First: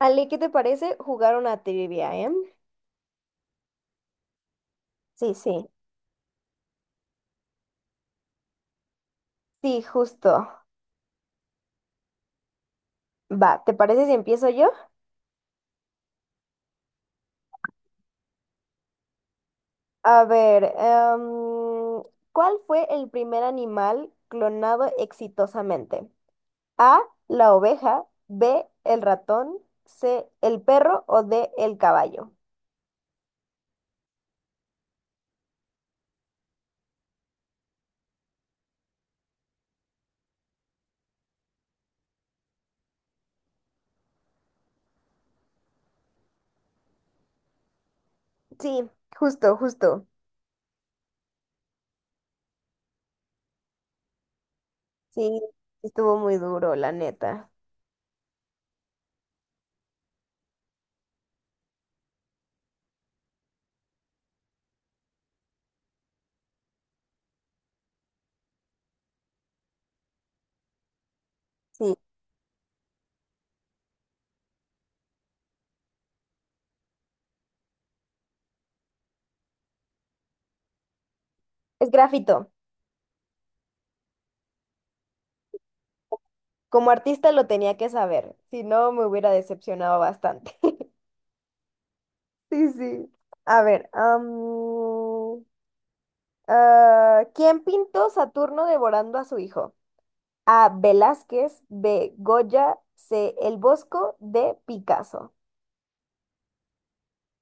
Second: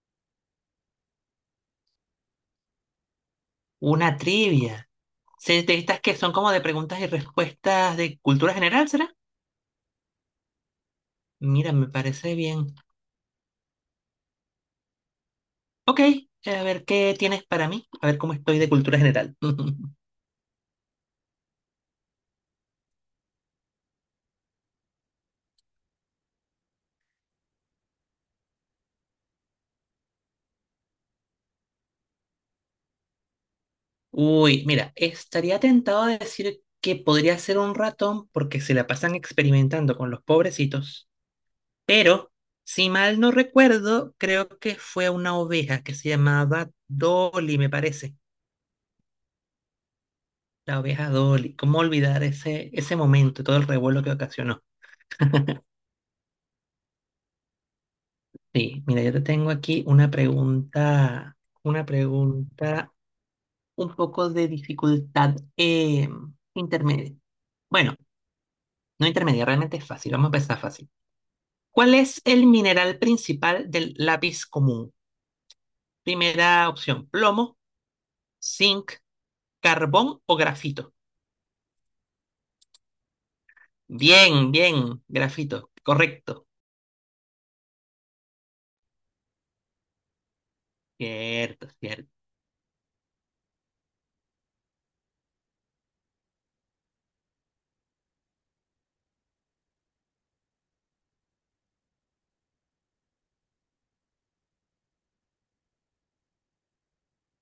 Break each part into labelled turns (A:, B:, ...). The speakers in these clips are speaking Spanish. A: Ale, ¿qué te parece jugar una trivia,
B: Una trivia.
A: Sí, sí.
B: De estas que son como de preguntas y respuestas de cultura general, ¿será?
A: Sí, justo.
B: Mira, me parece bien.
A: Va, ¿te parece si empiezo yo?
B: Ok, a ver qué tienes para mí, a ver cómo estoy de cultura general.
A: A ver, ¿cuál fue el primer animal clonado exitosamente? A, la oveja, B, el ratón, C, el perro o D, el caballo.
B: Uy, mira, estaría tentado de decir que podría ser un ratón porque se la pasan experimentando con los pobrecitos, pero si mal no recuerdo, creo que fue una oveja que se llamaba Dolly, me parece.
A: Sí, justo, justo.
B: La oveja Dolly. ¿Cómo olvidar ese momento y todo el revuelo que ocasionó?
A: Sí, estuvo muy duro, la neta.
B: Sí, mira, yo te tengo aquí una pregunta un poco de dificultad intermedia. Bueno, no intermedia, realmente es fácil, vamos a empezar fácil. ¿Cuál
A: Sí,
B: es el mineral principal del lápiz común? Primera opción, plomo, zinc, carbón o grafito.
A: es grafito.
B: Bien, bien, grafito, correcto.
A: Como artista lo tenía que saber, si no me hubiera decepcionado bastante.
B: Cierto, cierto.
A: Sí, sí. A ver, ¿quién pintó Saturno devorando a su hijo? A. Velázquez, B. Goya, C. El Bosco, D. Picasso.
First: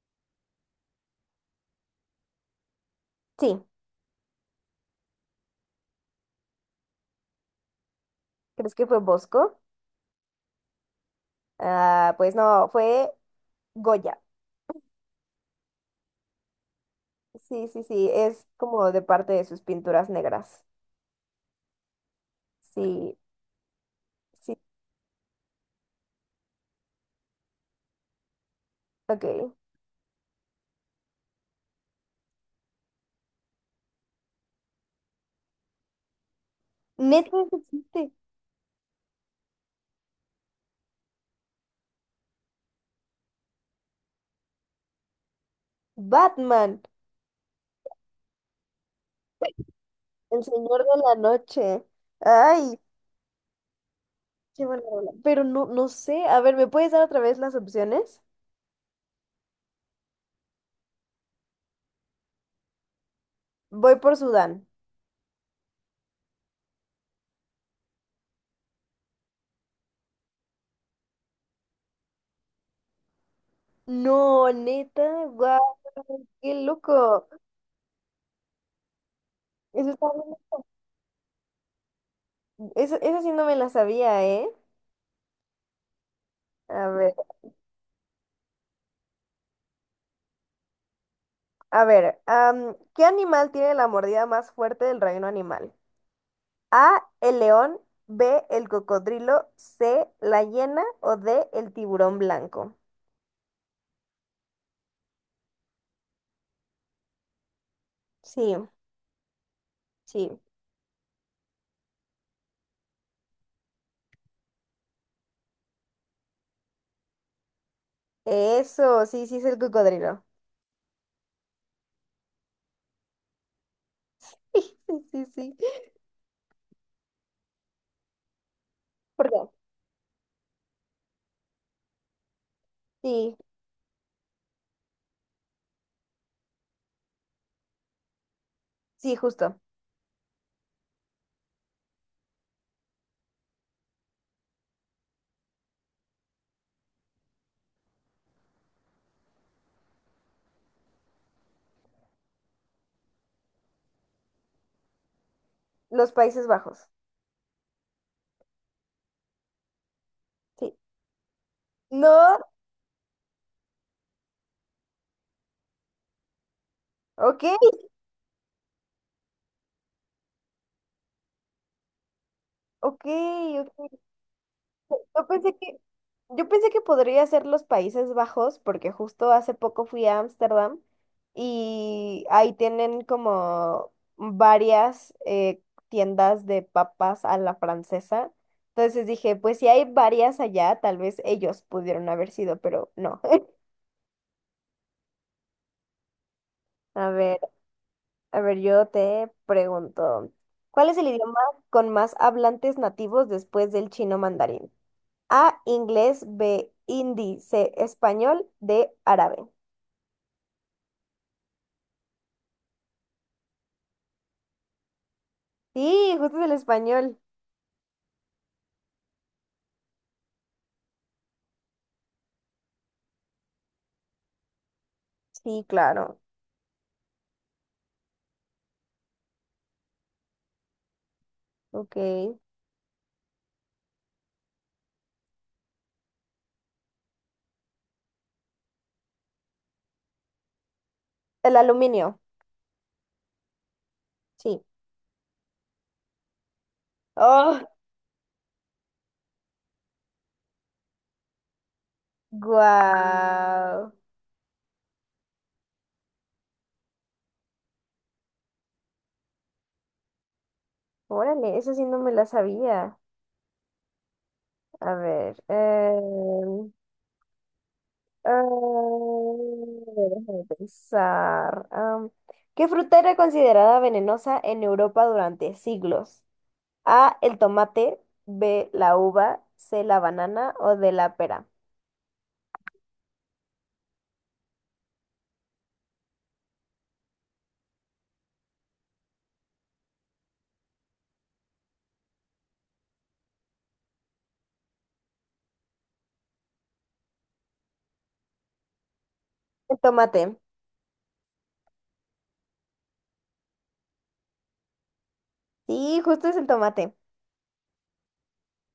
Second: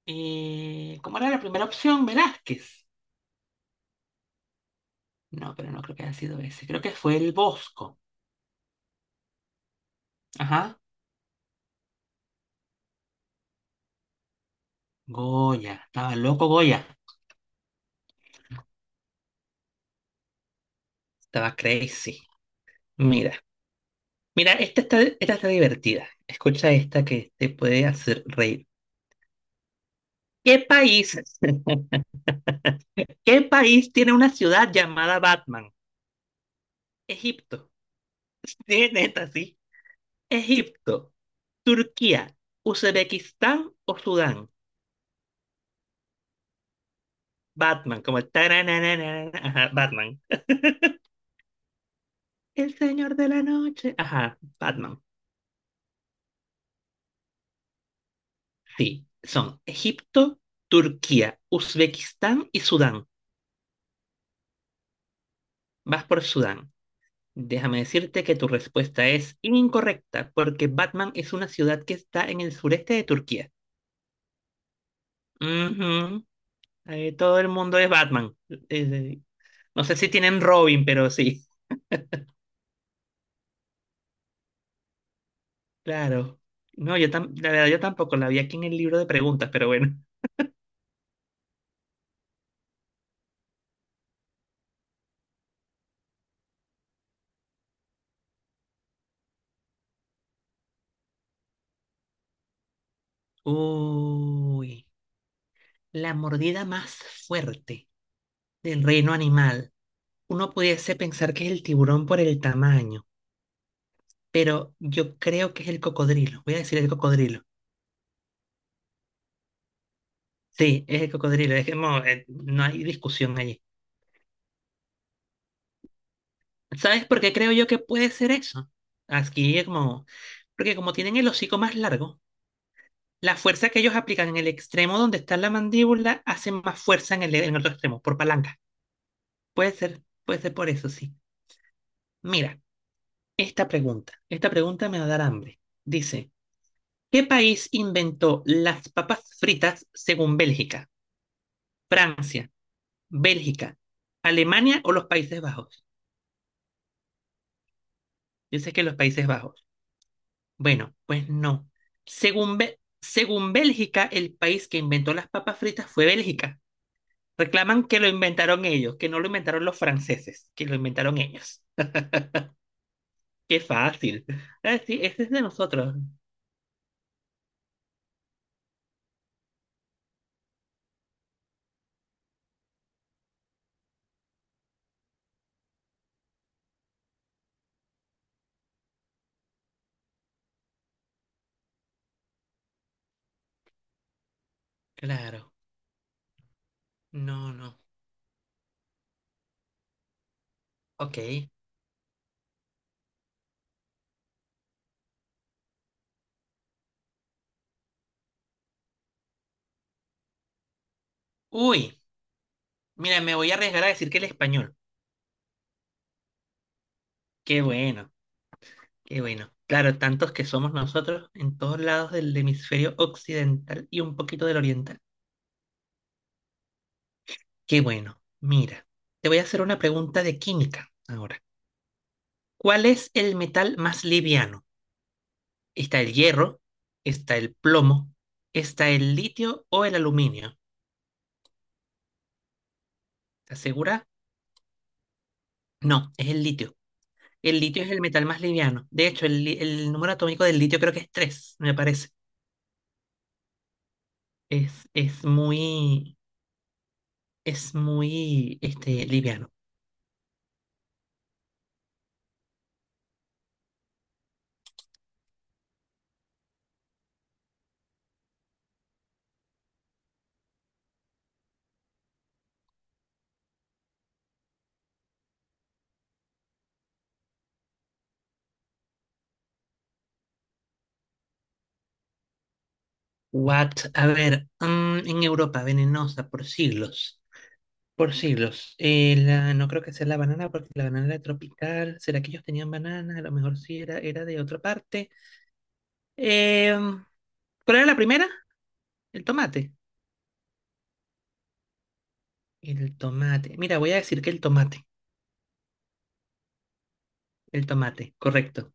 B: ¿Cómo era la primera opción? Velázquez.
A: Sí,
B: No, pero no creo que haya sido ese, creo que fue el Bosco.
A: ¿crees que fue Bosco?
B: Ajá.
A: Ah, pues no, fue Goya.
B: Goya, estaba loco Goya,
A: Sí, sí, sí, es como de parte de sus pinturas negras.
B: estaba crazy.
A: Sí,
B: Mira, mira,
A: sí,
B: esta está divertida. Escucha esta que te puede hacer reír.
A: ok.
B: ¿Qué país, qué país tiene una ciudad llamada Batman?
A: Neta, eso
B: Egipto.
A: existe.
B: Sí, neta, sí. Egipto, Turquía, Uzbekistán o Sudán.
A: Batman,
B: Batman, como tarananana, ajá, Batman.
A: el señor de la noche.
B: El
A: Ay,
B: señor de la noche. Ajá,
A: qué buena
B: Batman.
A: rola. Pero no, no sé. A ver, ¿me puedes dar otra vez las opciones?
B: Sí, son Egipto, Turquía, Uzbekistán y Sudán.
A: Voy por Sudán.
B: Vas por Sudán. Déjame decirte que tu respuesta es incorrecta, porque Batman es una ciudad que está en el sureste de Turquía.
A: No, neta, guau,
B: Ujú.
A: qué loco.
B: Todo el mundo es Batman. Eh, no
A: Eso
B: sé
A: está
B: si tienen Robin, pero sí.
A: bien. Eso sí no me la sabía, ¿eh?
B: Claro.
A: A
B: No,
A: ver,
B: la verdad yo tampoco la vi aquí en el libro de preguntas, pero bueno.
A: a ver, ¿qué animal tiene la mordida más fuerte del reino animal? A, el león, B, el cocodrilo, C, la hiena o D, el tiburón blanco.
B: Uy, la mordida más fuerte
A: Sí,
B: del reino animal.
A: sí.
B: Uno pudiese pensar que es el tiburón por el tamaño, pero yo creo que es el cocodrilo. Voy a decir el cocodrilo.
A: Eso, sí, sí es el cocodrilo.
B: Sí, es el cocodrilo, es que no hay discusión allí.
A: Sí, sí, sí.
B: ¿Sabes por qué creo yo que puede ser eso?
A: ¿Por qué?
B: Aquí es como, porque como tienen el hocico más largo,
A: Sí,
B: la fuerza que ellos aplican en el extremo donde está la mandíbula hace más fuerza en el otro extremo, por palanca.
A: sí, justo.
B: Puede ser por eso, sí. Mira, esta pregunta me va a dar hambre. Dice, ¿qué país inventó las papas fritas según Bélgica? Francia, Bélgica, Alemania o los Países Bajos?
A: Los Países Bajos.
B: Dice que los Países Bajos.
A: Sí.
B: Bueno, pues no.
A: No,
B: Según, según Bélgica, el país que inventó las papas fritas fue Bélgica.
A: ok,
B: Reclaman que lo inventaron ellos, que no lo inventaron los franceses, que lo inventaron ellos.
A: ok,
B: Qué
A: ok.
B: fácil. Ah, sí, ese
A: Yo
B: es de
A: pensé que,
B: nosotros.
A: yo pensé que podría ser los Países Bajos, porque justo hace poco fui a Ámsterdam y ahí tienen como varias tiendas de papas a la francesa. Entonces dije, pues si hay varias allá, tal vez ellos pudieron haber sido, pero no.
B: Claro.
A: A ver,
B: No, no.
A: a ver, yo te pregunto, ¿cuál es el idioma
B: Ok.
A: con más hablantes nativos después del chino mandarín? A, inglés, B, hindi, C, español, D, árabe.
B: Uy, mira, me voy a arriesgar a decir que el español.
A: Sí, justo es el español.
B: Qué bueno, qué bueno. Claro, tantos que somos nosotros en todos lados del hemisferio occidental y un poquito del oriental.
A: Sí, claro.
B: Qué bueno. Mira, te voy a hacer una pregunta de química ahora.
A: Ok. El
B: ¿Cuál es el metal más liviano? ¿Está el hierro? ¿Está el plomo? ¿Está el litio o el aluminio?
A: aluminio,
B: ¿Estás segura?
A: sí.
B: No, es el litio. El
A: Oh,
B: litio es el metal más liviano. De hecho, el número atómico del litio creo que es 3. Me parece.
A: guau.
B: Es, es muy, es muy, este, liviano.
A: Órale, eso sí no me la sabía. A ver. Em, déjame pensar. ¿Qué fruta era considerada venenosa en Europa durante siglos? A, el tomate, B, la uva, C, la banana o D, la pera.
B: What? A ver, mm, en Europa, venenosa por siglos. Por siglos. No creo que sea la banana porque la banana era tropical. ¿Será que ellos tenían banana? A lo mejor sí era, era de otra parte. Em, ¿Cuál era la primera? El tomate.
A: El tomate.
B: El tomate. Mira, voy a decir que el tomate.
A: Sí, justo es el tomate.
B: El tomate, correcto.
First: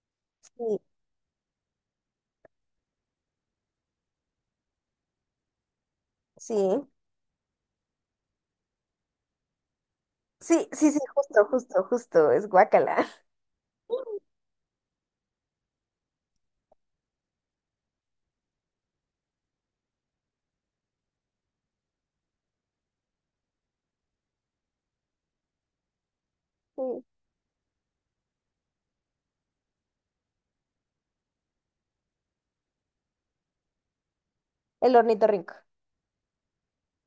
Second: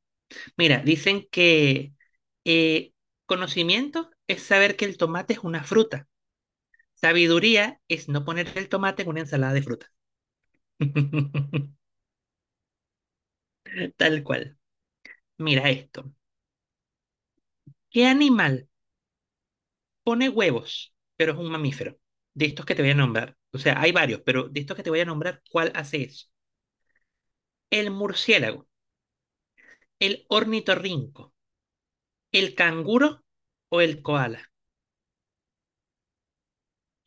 B: Mira,
A: Sí,
B: dicen que eh, conocimiento es saber que el tomate es una fruta.
A: sí.
B: Sabiduría es no poner el tomate en una ensalada de fruta.
A: Sí, sí, sí, justo, justo, justo. Es guacala.
B: Tal cual. Mira esto. ¿Qué animal pone huevos, pero es un mamífero? De estos que te voy a nombrar. O sea, hay varios, pero de estos que te voy a nombrar, ¿cuál hace eso?
A: Sí.
B: El murciélago, el ornitorrinco, ¿el canguro o el koala?
A: El ornitorrinco.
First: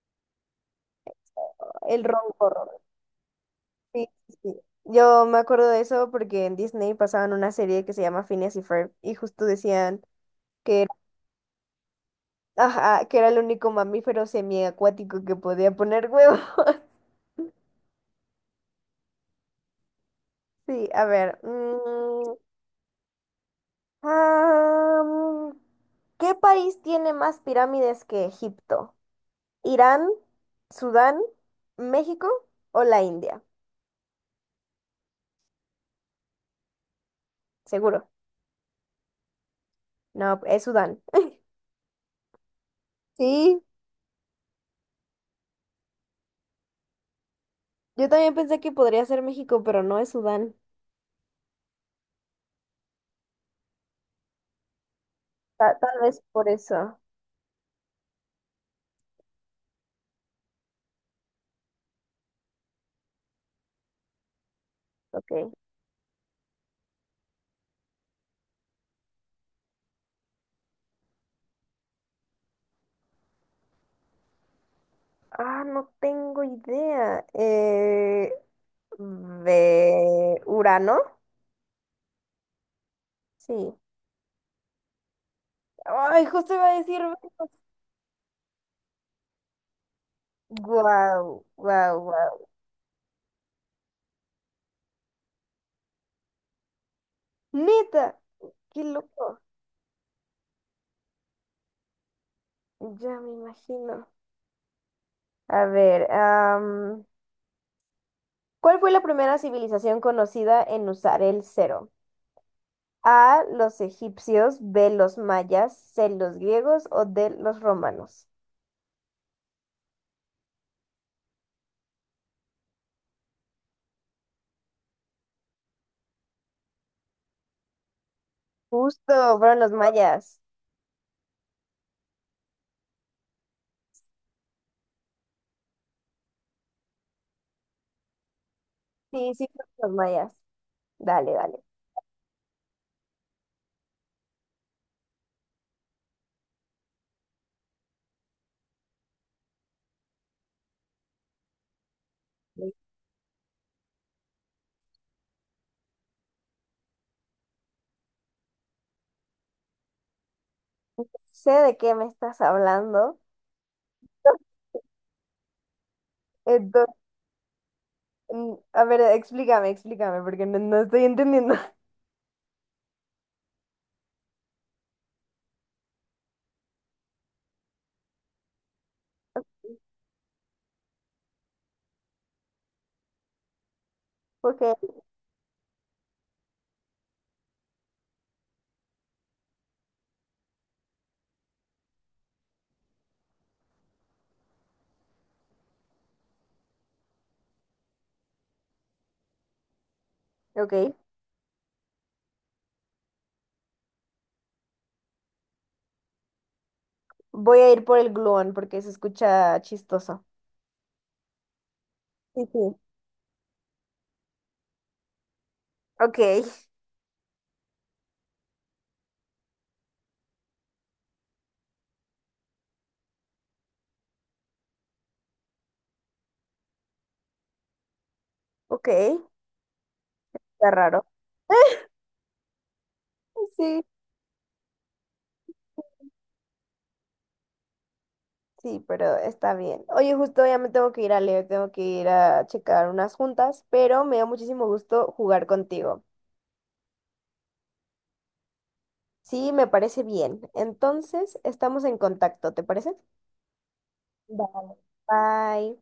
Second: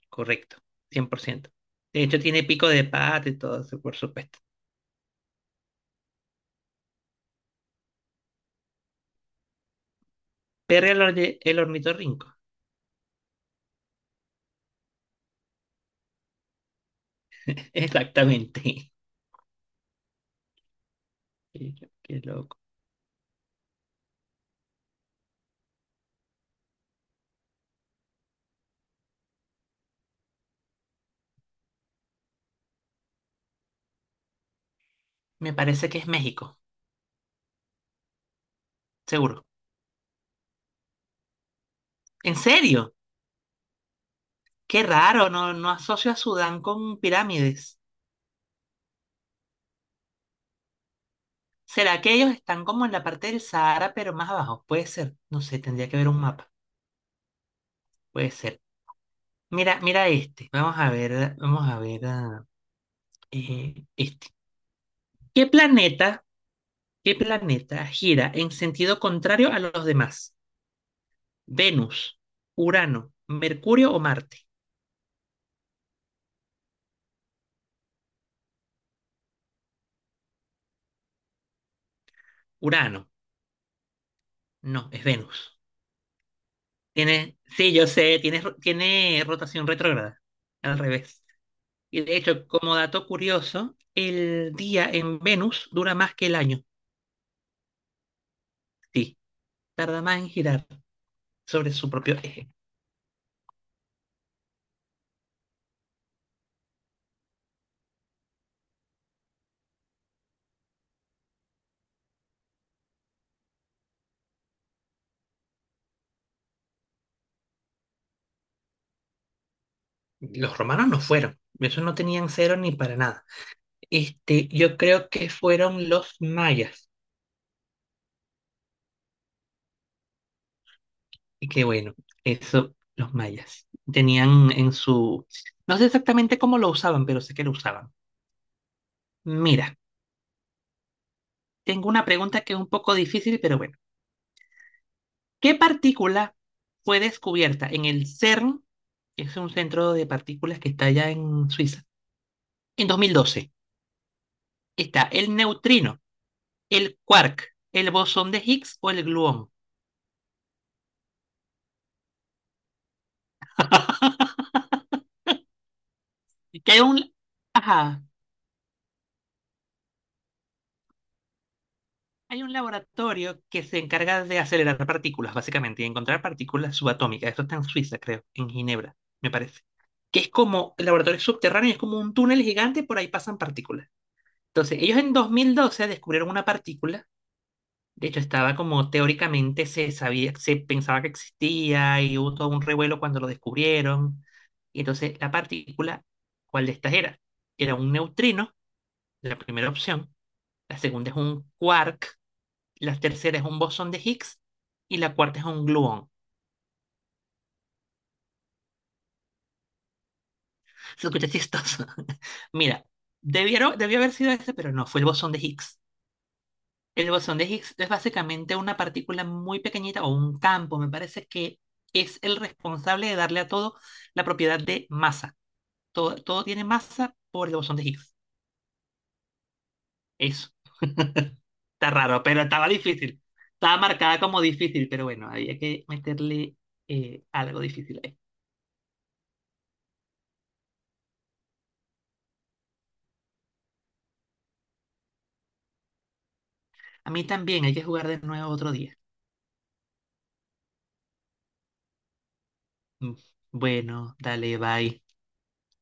B: Correcto, 100%.
A: El
B: De hecho, tiene pico
A: roncorro.
B: de pato y todo eso, por
A: Sí, sí.
B: supuesto.
A: Sí. Yo me acuerdo de eso porque en Disney pasaban una serie que se llama Phineas y Ferb y justo decían que
B: Pero
A: era,
B: el, el ornitorrinco.
A: ajá, que era el único mamífero semiacuático que podía poner huevo.
B: Exactamente.
A: Sí, a ver.
B: Qué, qué loco.
A: Ah, mm, ¿Qué país tiene más pirámides que Egipto? Irán, Sudán, México o la India.
B: Me parece que es México,
A: Seguro.
B: seguro.
A: No, es Sudán.
B: ¿En serio?
A: Sí,
B: Qué raro, no, no asocio a Sudán con pirámides.
A: yo también pensé que podría ser México, pero no es Sudán.
B: ¿Será que ellos están como en la parte del Sahara, pero más abajo? Puede ser. No sé,
A: Ta-
B: tendría que
A: tal
B: ver un
A: vez por
B: mapa.
A: eso.
B: Puede ser. Mira este. Vamos a ver este. ¿Qué
A: Ok.
B: planeta ¿Qué planeta gira en sentido contrario a los demás? Venus, Urano, Mercurio o Marte.
A: Ah, no tengo idea. ¿De Urano?
B: Urano,
A: Sí.
B: no, es Venus.
A: Ay, justo iba a decir Venus.
B: Tiene, sí, yo sé, tiene, tiene rotación retrógrada, al revés.
A: Guau, guau,
B: Y de
A: guau.
B: hecho, como dato curioso, el día en Venus dura más que el año.
A: Neta, qué
B: Sí,
A: loco.
B: tarda más en girar sobre su propio eje.
A: Ya me imagino. A ver, ¿cuál fue la primera civilización conocida en usar el cero? A, los egipcios, B, los mayas, C, los griegos o D, los romanos.
B: Los romanos no fueron, esos no tenían cero ni para nada. Este, yo creo que fueron los mayas.
A: Justo, fueron los mayas.
B: Y que bueno, eso los mayas tenían en su... No sé exactamente cómo lo usaban, pero sé que lo usaban.
A: Sí, sí,
B: Mira,
A: fueron los mayas. Dale, dale.
B: tengo una pregunta que es un poco difícil, pero bueno. ¿Qué partícula fue descubierta en el CERN, que es un centro de partículas que está allá en Suiza,
A: No
B: en 2012? Está el neutrino, el quark, el bosón de Higgs o el gluón.
A: sé de qué me estás hablando.
B: Que hay
A: Entonces,
B: un... Ajá,
A: a ver, explícame, porque no, no estoy entendiendo.
B: hay un laboratorio que se encarga de acelerar partículas, básicamente, y encontrar partículas subatómicas. Esto está en Suiza, creo, en Ginebra, me parece. Que es como el laboratorio es subterráneo, es como un túnel gigante, por ahí pasan partículas.
A: Ok,
B: Entonces, ellos en 2012 descubrieron una partícula. De hecho, estaba como teóricamente se sabía, se pensaba que existía y hubo todo un revuelo cuando lo descubrieron. Y entonces, la partícula, ¿cuál de estas era? Era un neutrino, la primera opción.
A: ok.
B: La segunda es un quark, la tercera es un bosón de Higgs y la cuarta es un gluón.
A: Voy a ir por el gluón porque se escucha chistoso.
B: Se escucha chistoso.
A: Sí, sí.
B: Mira, debió haber sido ese, pero no, fue el bosón de Higgs.
A: Ok,
B: El bosón de Higgs es básicamente una partícula muy pequeñita o un campo, me parece que es el responsable de darle a todo la propiedad de masa. Todo, todo tiene masa por el bosón de Higgs.
A: ok. Está
B: Eso.
A: raro.
B: Está raro, pero estaba difícil. Estaba
A: Sí.
B: marcada como difícil, pero bueno, había que meterle algo difícil ahí.
A: Sí, pero está bien. Oye, justo ya me tengo que ir a leer, tengo que ir a checar unas juntas, pero me dio muchísimo gusto jugar contigo.
B: A mí también hay que jugar de nuevo otro día.
A: Sí, me parece bien. Entonces, estamos en contacto, ¿te parece?
B: Mm, Bueno, dale,
A: Vale.
B: bye.
A: Bye.